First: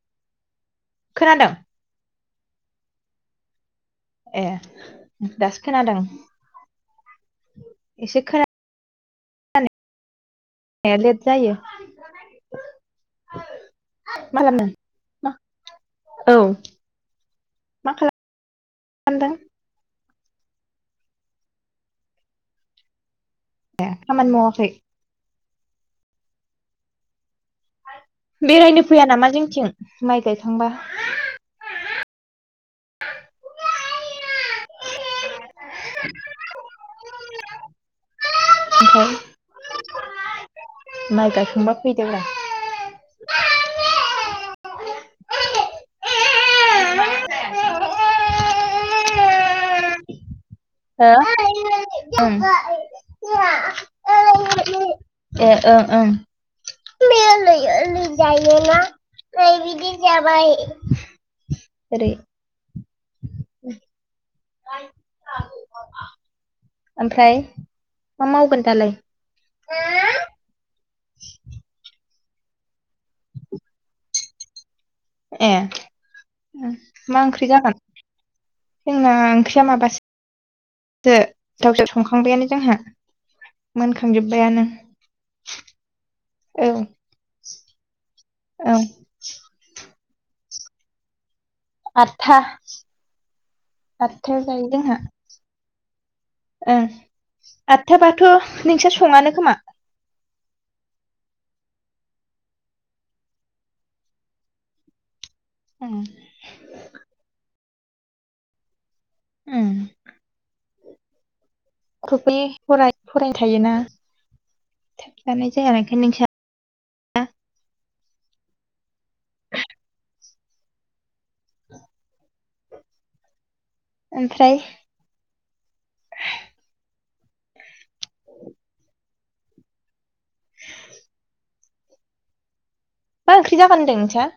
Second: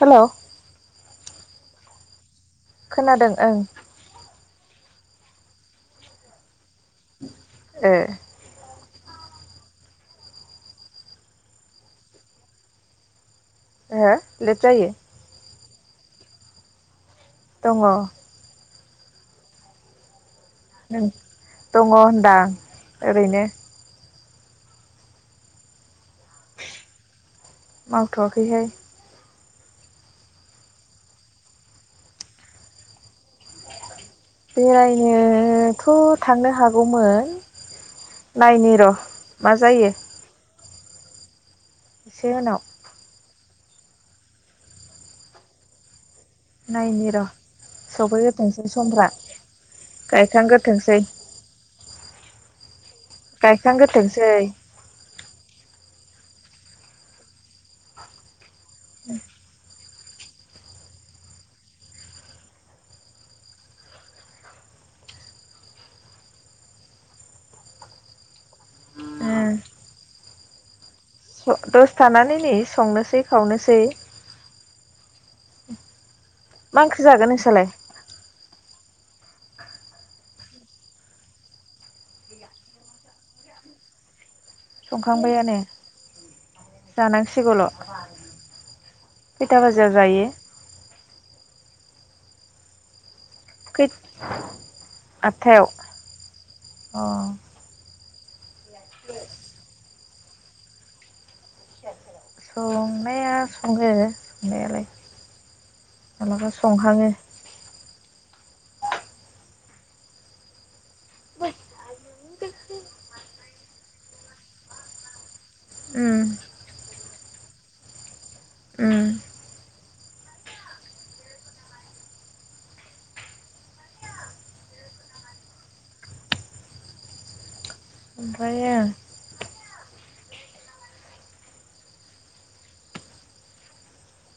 हेल' खोनादों खोनादों ओं ए दासो खोनादों ओ एसे खोना ए लेथ जायो [unintelligible] हो मा लेथ खालामदों जायो। मा औ दङ। खामदों नों दङ होनदां ओरैनो। ए खामानि माववाखै। मावथ'वाखैहाय बेरायनो फैया नामा जों थिं माइ गायखांबा बेरायनोथ' थांनो हागौमोन। नायनि र' मा जायो। माय गायखांबा फैदोब्रा एसे उनाव [unintelligible] नायनि र' सफैग्रोथोंसै समफ्रा गायखांग्रो हो उम गायखांग्रोथोंसै ए ओं ओं बे लुयो लुजायोना नै बिदि जाबाय ओरै [unintelligible] ओमफ्राय मा मावगोन दालाय [unintelligible] दसे थानानै नै संनोसै खावनोसै ए ओ मा ओंख्रि जागोन जोंना ओंख्रिया मा बासो जो‌ दावजो संखांबायानो जोंहा मोनखांजोबबायानो। संखांबायानो जानांसिगौल' औ खैथा बाजियाव जायो आदथा खै आदथायायाव जायो जोंहा आठथायाव अ। हो थाबाथ' नोंसोर सङानो खोमा। संनाया सङो संनायालाय। उम माबलाबा संहाङो। उम। ख्रफै फराय फरायनो थायोना जानाय जायाखाय उम नोंसा उम ओमफ्राय। ओमफ्रायो मा ओंख्रि जागोन होनदों नोंसा?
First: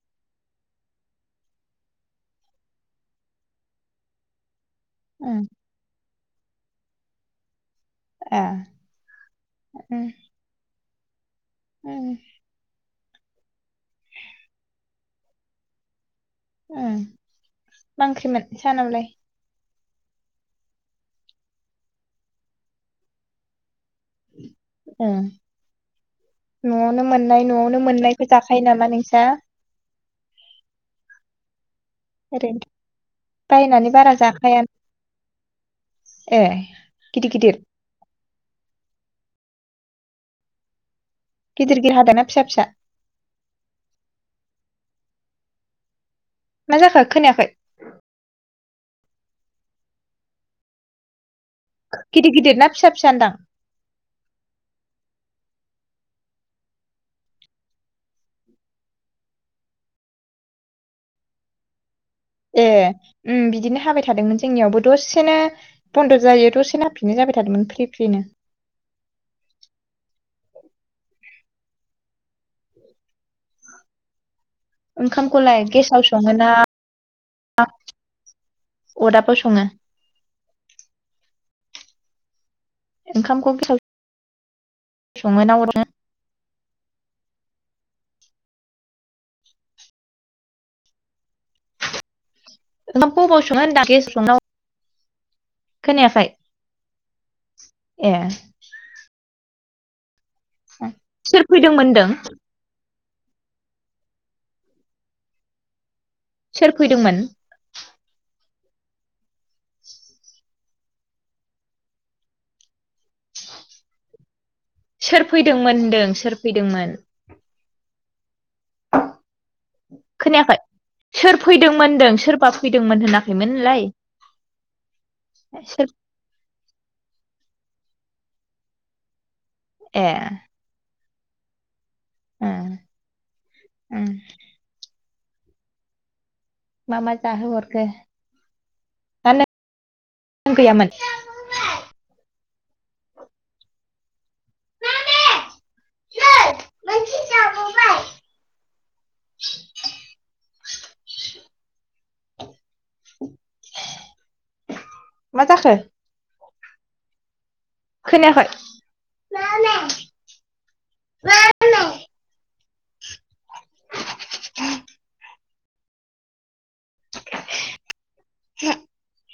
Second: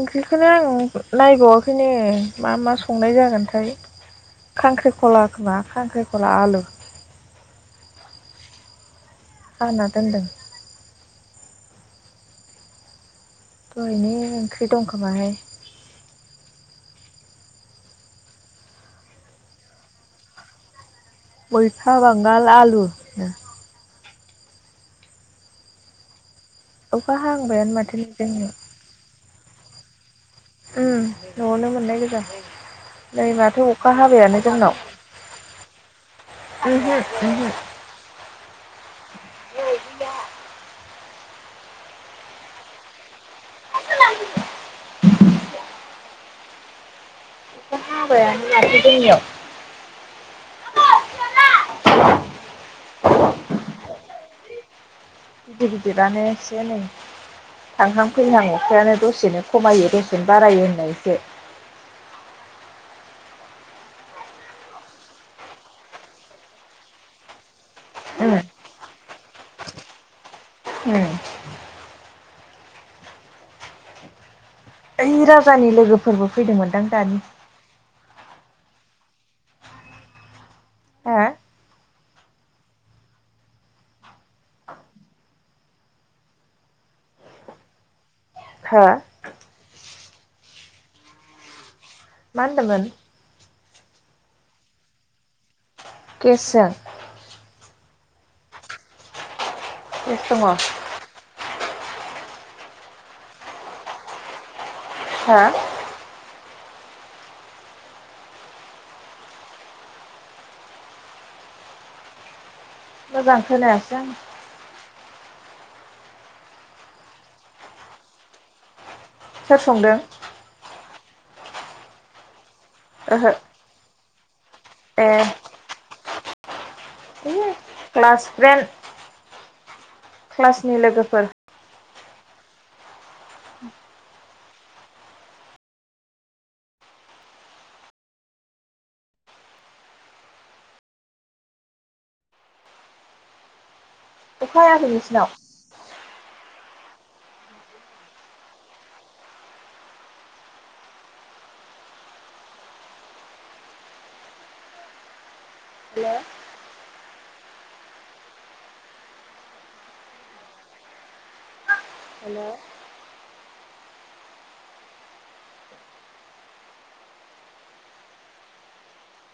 ओंख्रिखौनो आं नायबावाखैनो मा मा संनाय जागोनथाय। खांख्रिखला ओं खोमा खांख्रिखला आलु। ए। आना दोनदों। ओम। दहायनि ओंख्रि दंखोमाहाय। उम ओंख्रिमोन सानावलाय। गयफा बांगाल आलु नों। ऐ। न'आवनो अखा मोननाय हांबायानो न'आवनो माथो नै मोननायखौ जोंनियाव जाखायो नामा नोंस्रा। उम न'आवनो मोजांहै ओरैनो नै माथो बायनानै अखा बारा हाबायानो जाखाया जोंनाव। ए ओमहो गिदिर ओमहो। गिदिर गिदिर गिदिर हादोना फिसा फिसा। मा जाखो खोनायाखै? हाबाय यानो माथो जोंनियाव। गिदिर गिदिर ना फिसा फिसा होनदां। गिदिर गिदिरानो एसे नै। थांहां फैहां अखायानो दसेनो खमायो दसेनो बारायो होननायसो। ए उम बिदिनो हाबाय थादोंमोन जोंनियावबो दसेनो बन्द' जायो दसेनो हाफिननाय जाबाय। हाबाय थादोंमोन फ्रि फ्रिनो। उ [inaudible] ओइ ओंखामखौलाय राजानि गेसाव लोगोफोरबो संङो ना फैदोंमोनदां दानि अदाबाव संङो? हा ओंखामखौ गेसा सं ना हरनो [inaudible] हा। मा होनदोंमोन? स दा [inaudible] गेसजों। ए। इ्थमा [inaudible] सोर फैदोंमोन होनदों। हा। सोर फैदोंमोन? मोजां खोनायासै आं। सोर फैदोंमोन होनदों सोर फैदोंमोन? सोर संदों? खोनायाखै सोर फैदोंमोन होनदों सोरबा फैदोंमोन ओहो होनाखैमोनलाय? ए सोर क्लासफ्रेन। ए क्लासनि लोगोफोर ए उम मा मा जाहोहरखो? ना नों गैयामोन? अखा हायाखै नोंसिनाव? न मोन जाब ब [unintelligible] मा जाखो? हेल' खोनायाखै? हेलौ [inaudible] [inaudible]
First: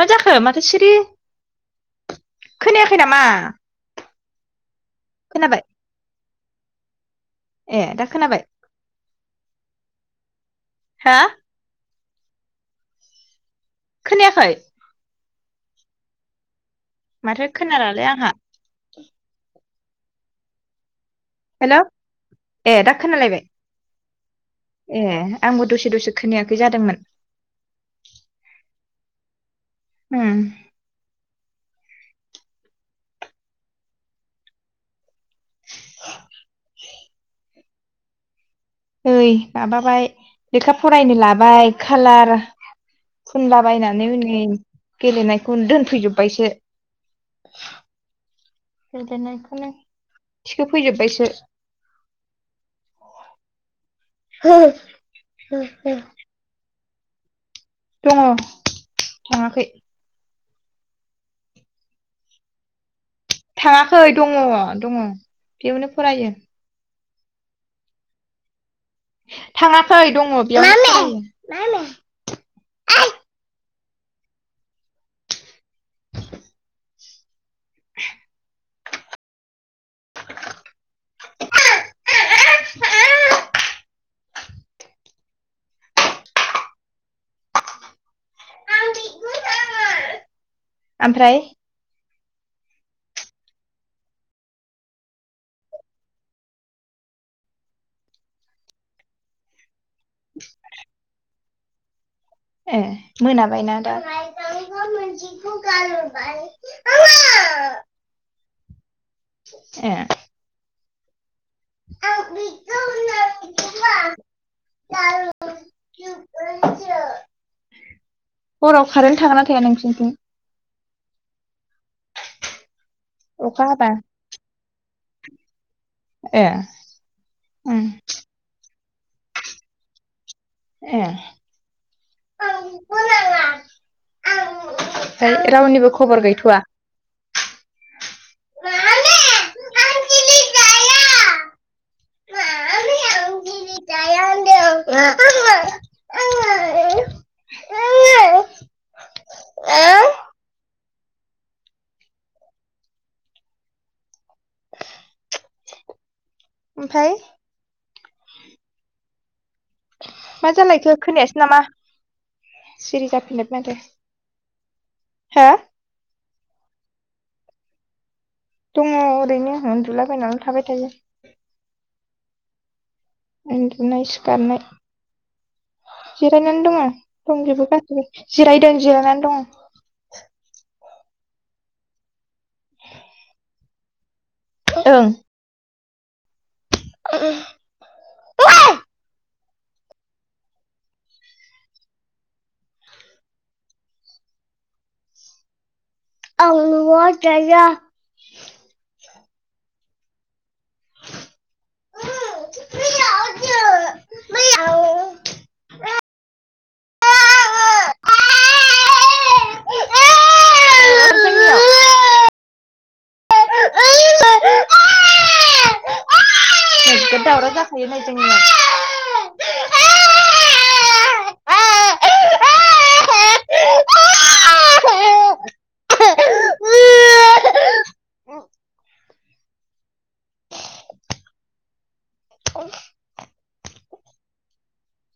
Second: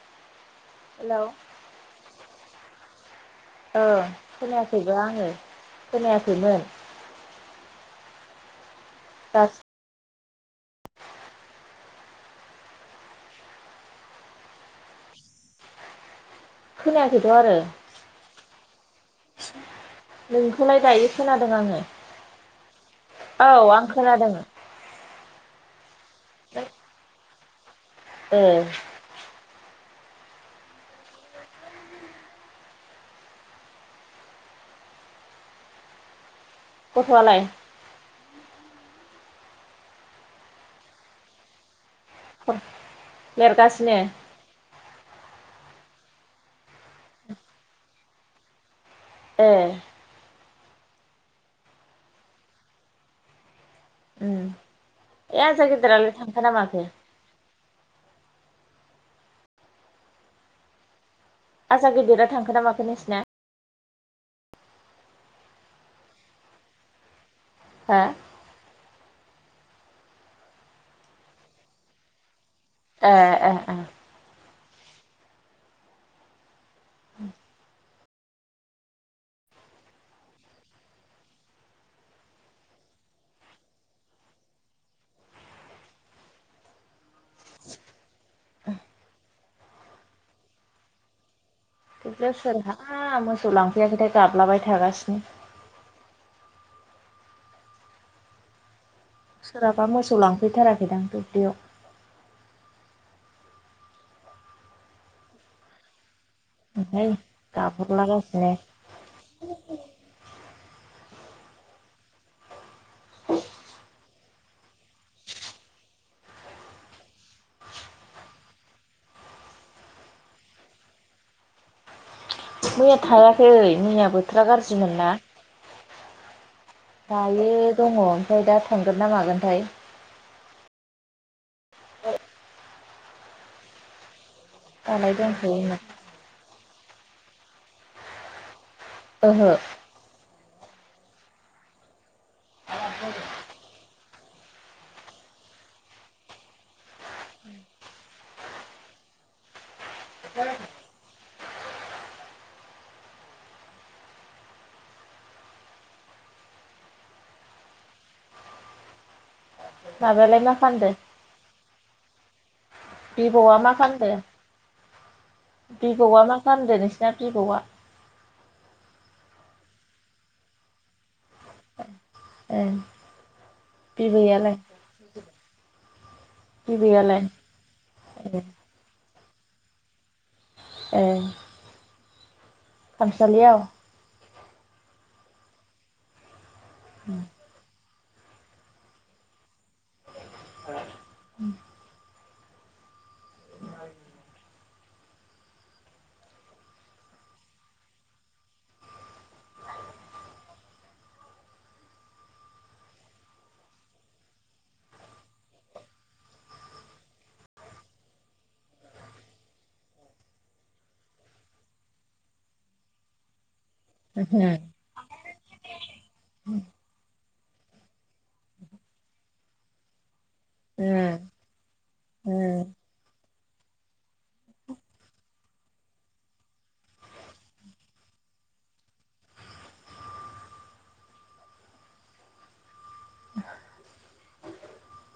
माजाखो माथो सिरि? हेलौ खोनायाखै नामा? औ खोनायाखैबो आंङो खोनाबाय खोनायाखैमोन‌ ए दा खोनाबाय? दास हा खोनायाखै? खोनायाखैथ' माथो आरो खोनालालै आंहा नोंखौलाय दायो खोनादों हेल' आंङो ए दा खोनालायबाय औ आं खोनादों। ए आंबो दसे दसे खोनायाखै जादोंमोन। ओ उम [inaudible] गथ'वालाय? ओइ माबाबाय लेखा फरायनो लाबाय खालार खला लेरगासिनो बायनानै हनै गेलेनायखौ द फैजोबबायसो। फेर गना एखल ए थिख फैजोबबायसो उम ए आ ज गिदिरालाय थांख नामाखो। औ थाङाखै आजा गेदिरा थांखोना माखो नोंसिना? थाङाखै दङ दङ बेयावनो फरायो। हा थाङाखै दङ बेयाव। ए ए ओमफ्राय बे सोरहा मोसौ लांफैयाखैथाय गाबलाबाय थागासिनो। सोरहाबा मोसौ लांफैथाराखैदां दुब्लियाव। ए मोनाबायना दाखौ गारोबबाय। हैाय गाबर लागास ए [unintelligible] हराव खारन्ट थागोन ना थाया नोंसिनिथिं? मैया थायाखै अखा हाबा मैया बोथोरा गाज्रिमोन ना। ए दायो उम दङ ओमफ्राय दा थांगोन ना मागोनथाय। दालाय ए दंथ'योनो रावनिबो खबर गैथ'वा। ओहो [inaudible] द [unintelligible] ओमफाय माबायालाय मा खालामदो जालायखो खोनायासो नामा सिरि जाफिनबाय बिबौआ मा माथो फानदों हो बिबौआ मा फामदो नोंसिना बिबौ आ दङ ओरैनो उन्दुलाबायायनानै थाबाय थायो ओ उन्दुनाय सिखारनाय जिरायनानै दङ बिबैयालाय दंजोबो गासैबो ए जिरायदों जिरायनानै दं ए खामसालियाव ओं [inaudible] [inaudible] आं न आव थाया [unintelligible] [unintelligible] जोंनियाव [unintelligible] जा दावराव जाखायोनै जोंनि आ ह ह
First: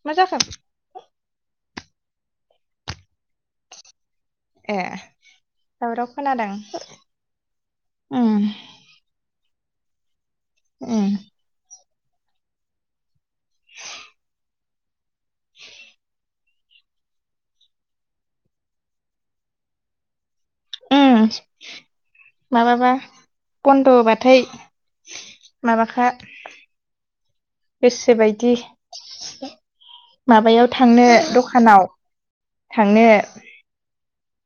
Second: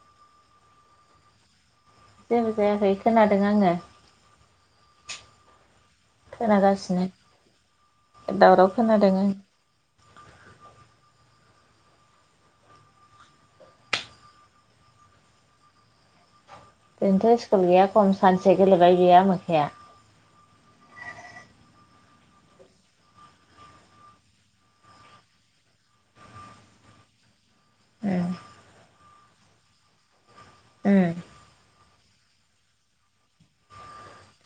मा जाखो जेबो जायाखै खोनादों आङो ए दावराव खोनादों खोनागासिनो उम दावराव खोनादोंङ ए दिनैथ' स्कुल गैया खम सानसे गेलेबाय बेयो आमो खाया उम माबाबा बन्द' होबाथाय माबाखा गोसो बायदि माबायाव थांनो ओं दखानाव थांनो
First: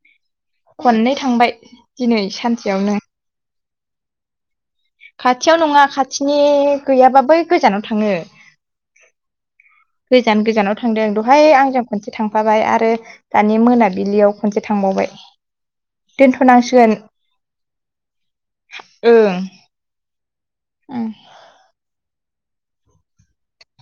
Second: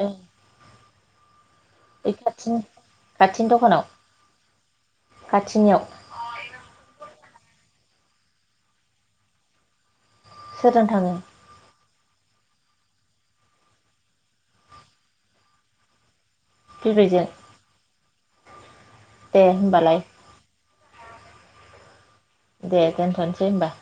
बे खननै थांबाय दिनै सानसेयावनो तिन दखानाव खाथियाव नङा खाथिनियाव खाथिनि गैयाबाबो गोजानाव थाङो। गोजान गोजानाव सोरजों थांदों थाङो दहाय आंजों खनसे थां थांफाबाय आरो दानि मोनाबिलियाव खनसे थांबावबाय दोनथ'नांसिगोन बिबैजों ओं दे होमबालाय [inaudible] दे दोनथ'नोसै होमबा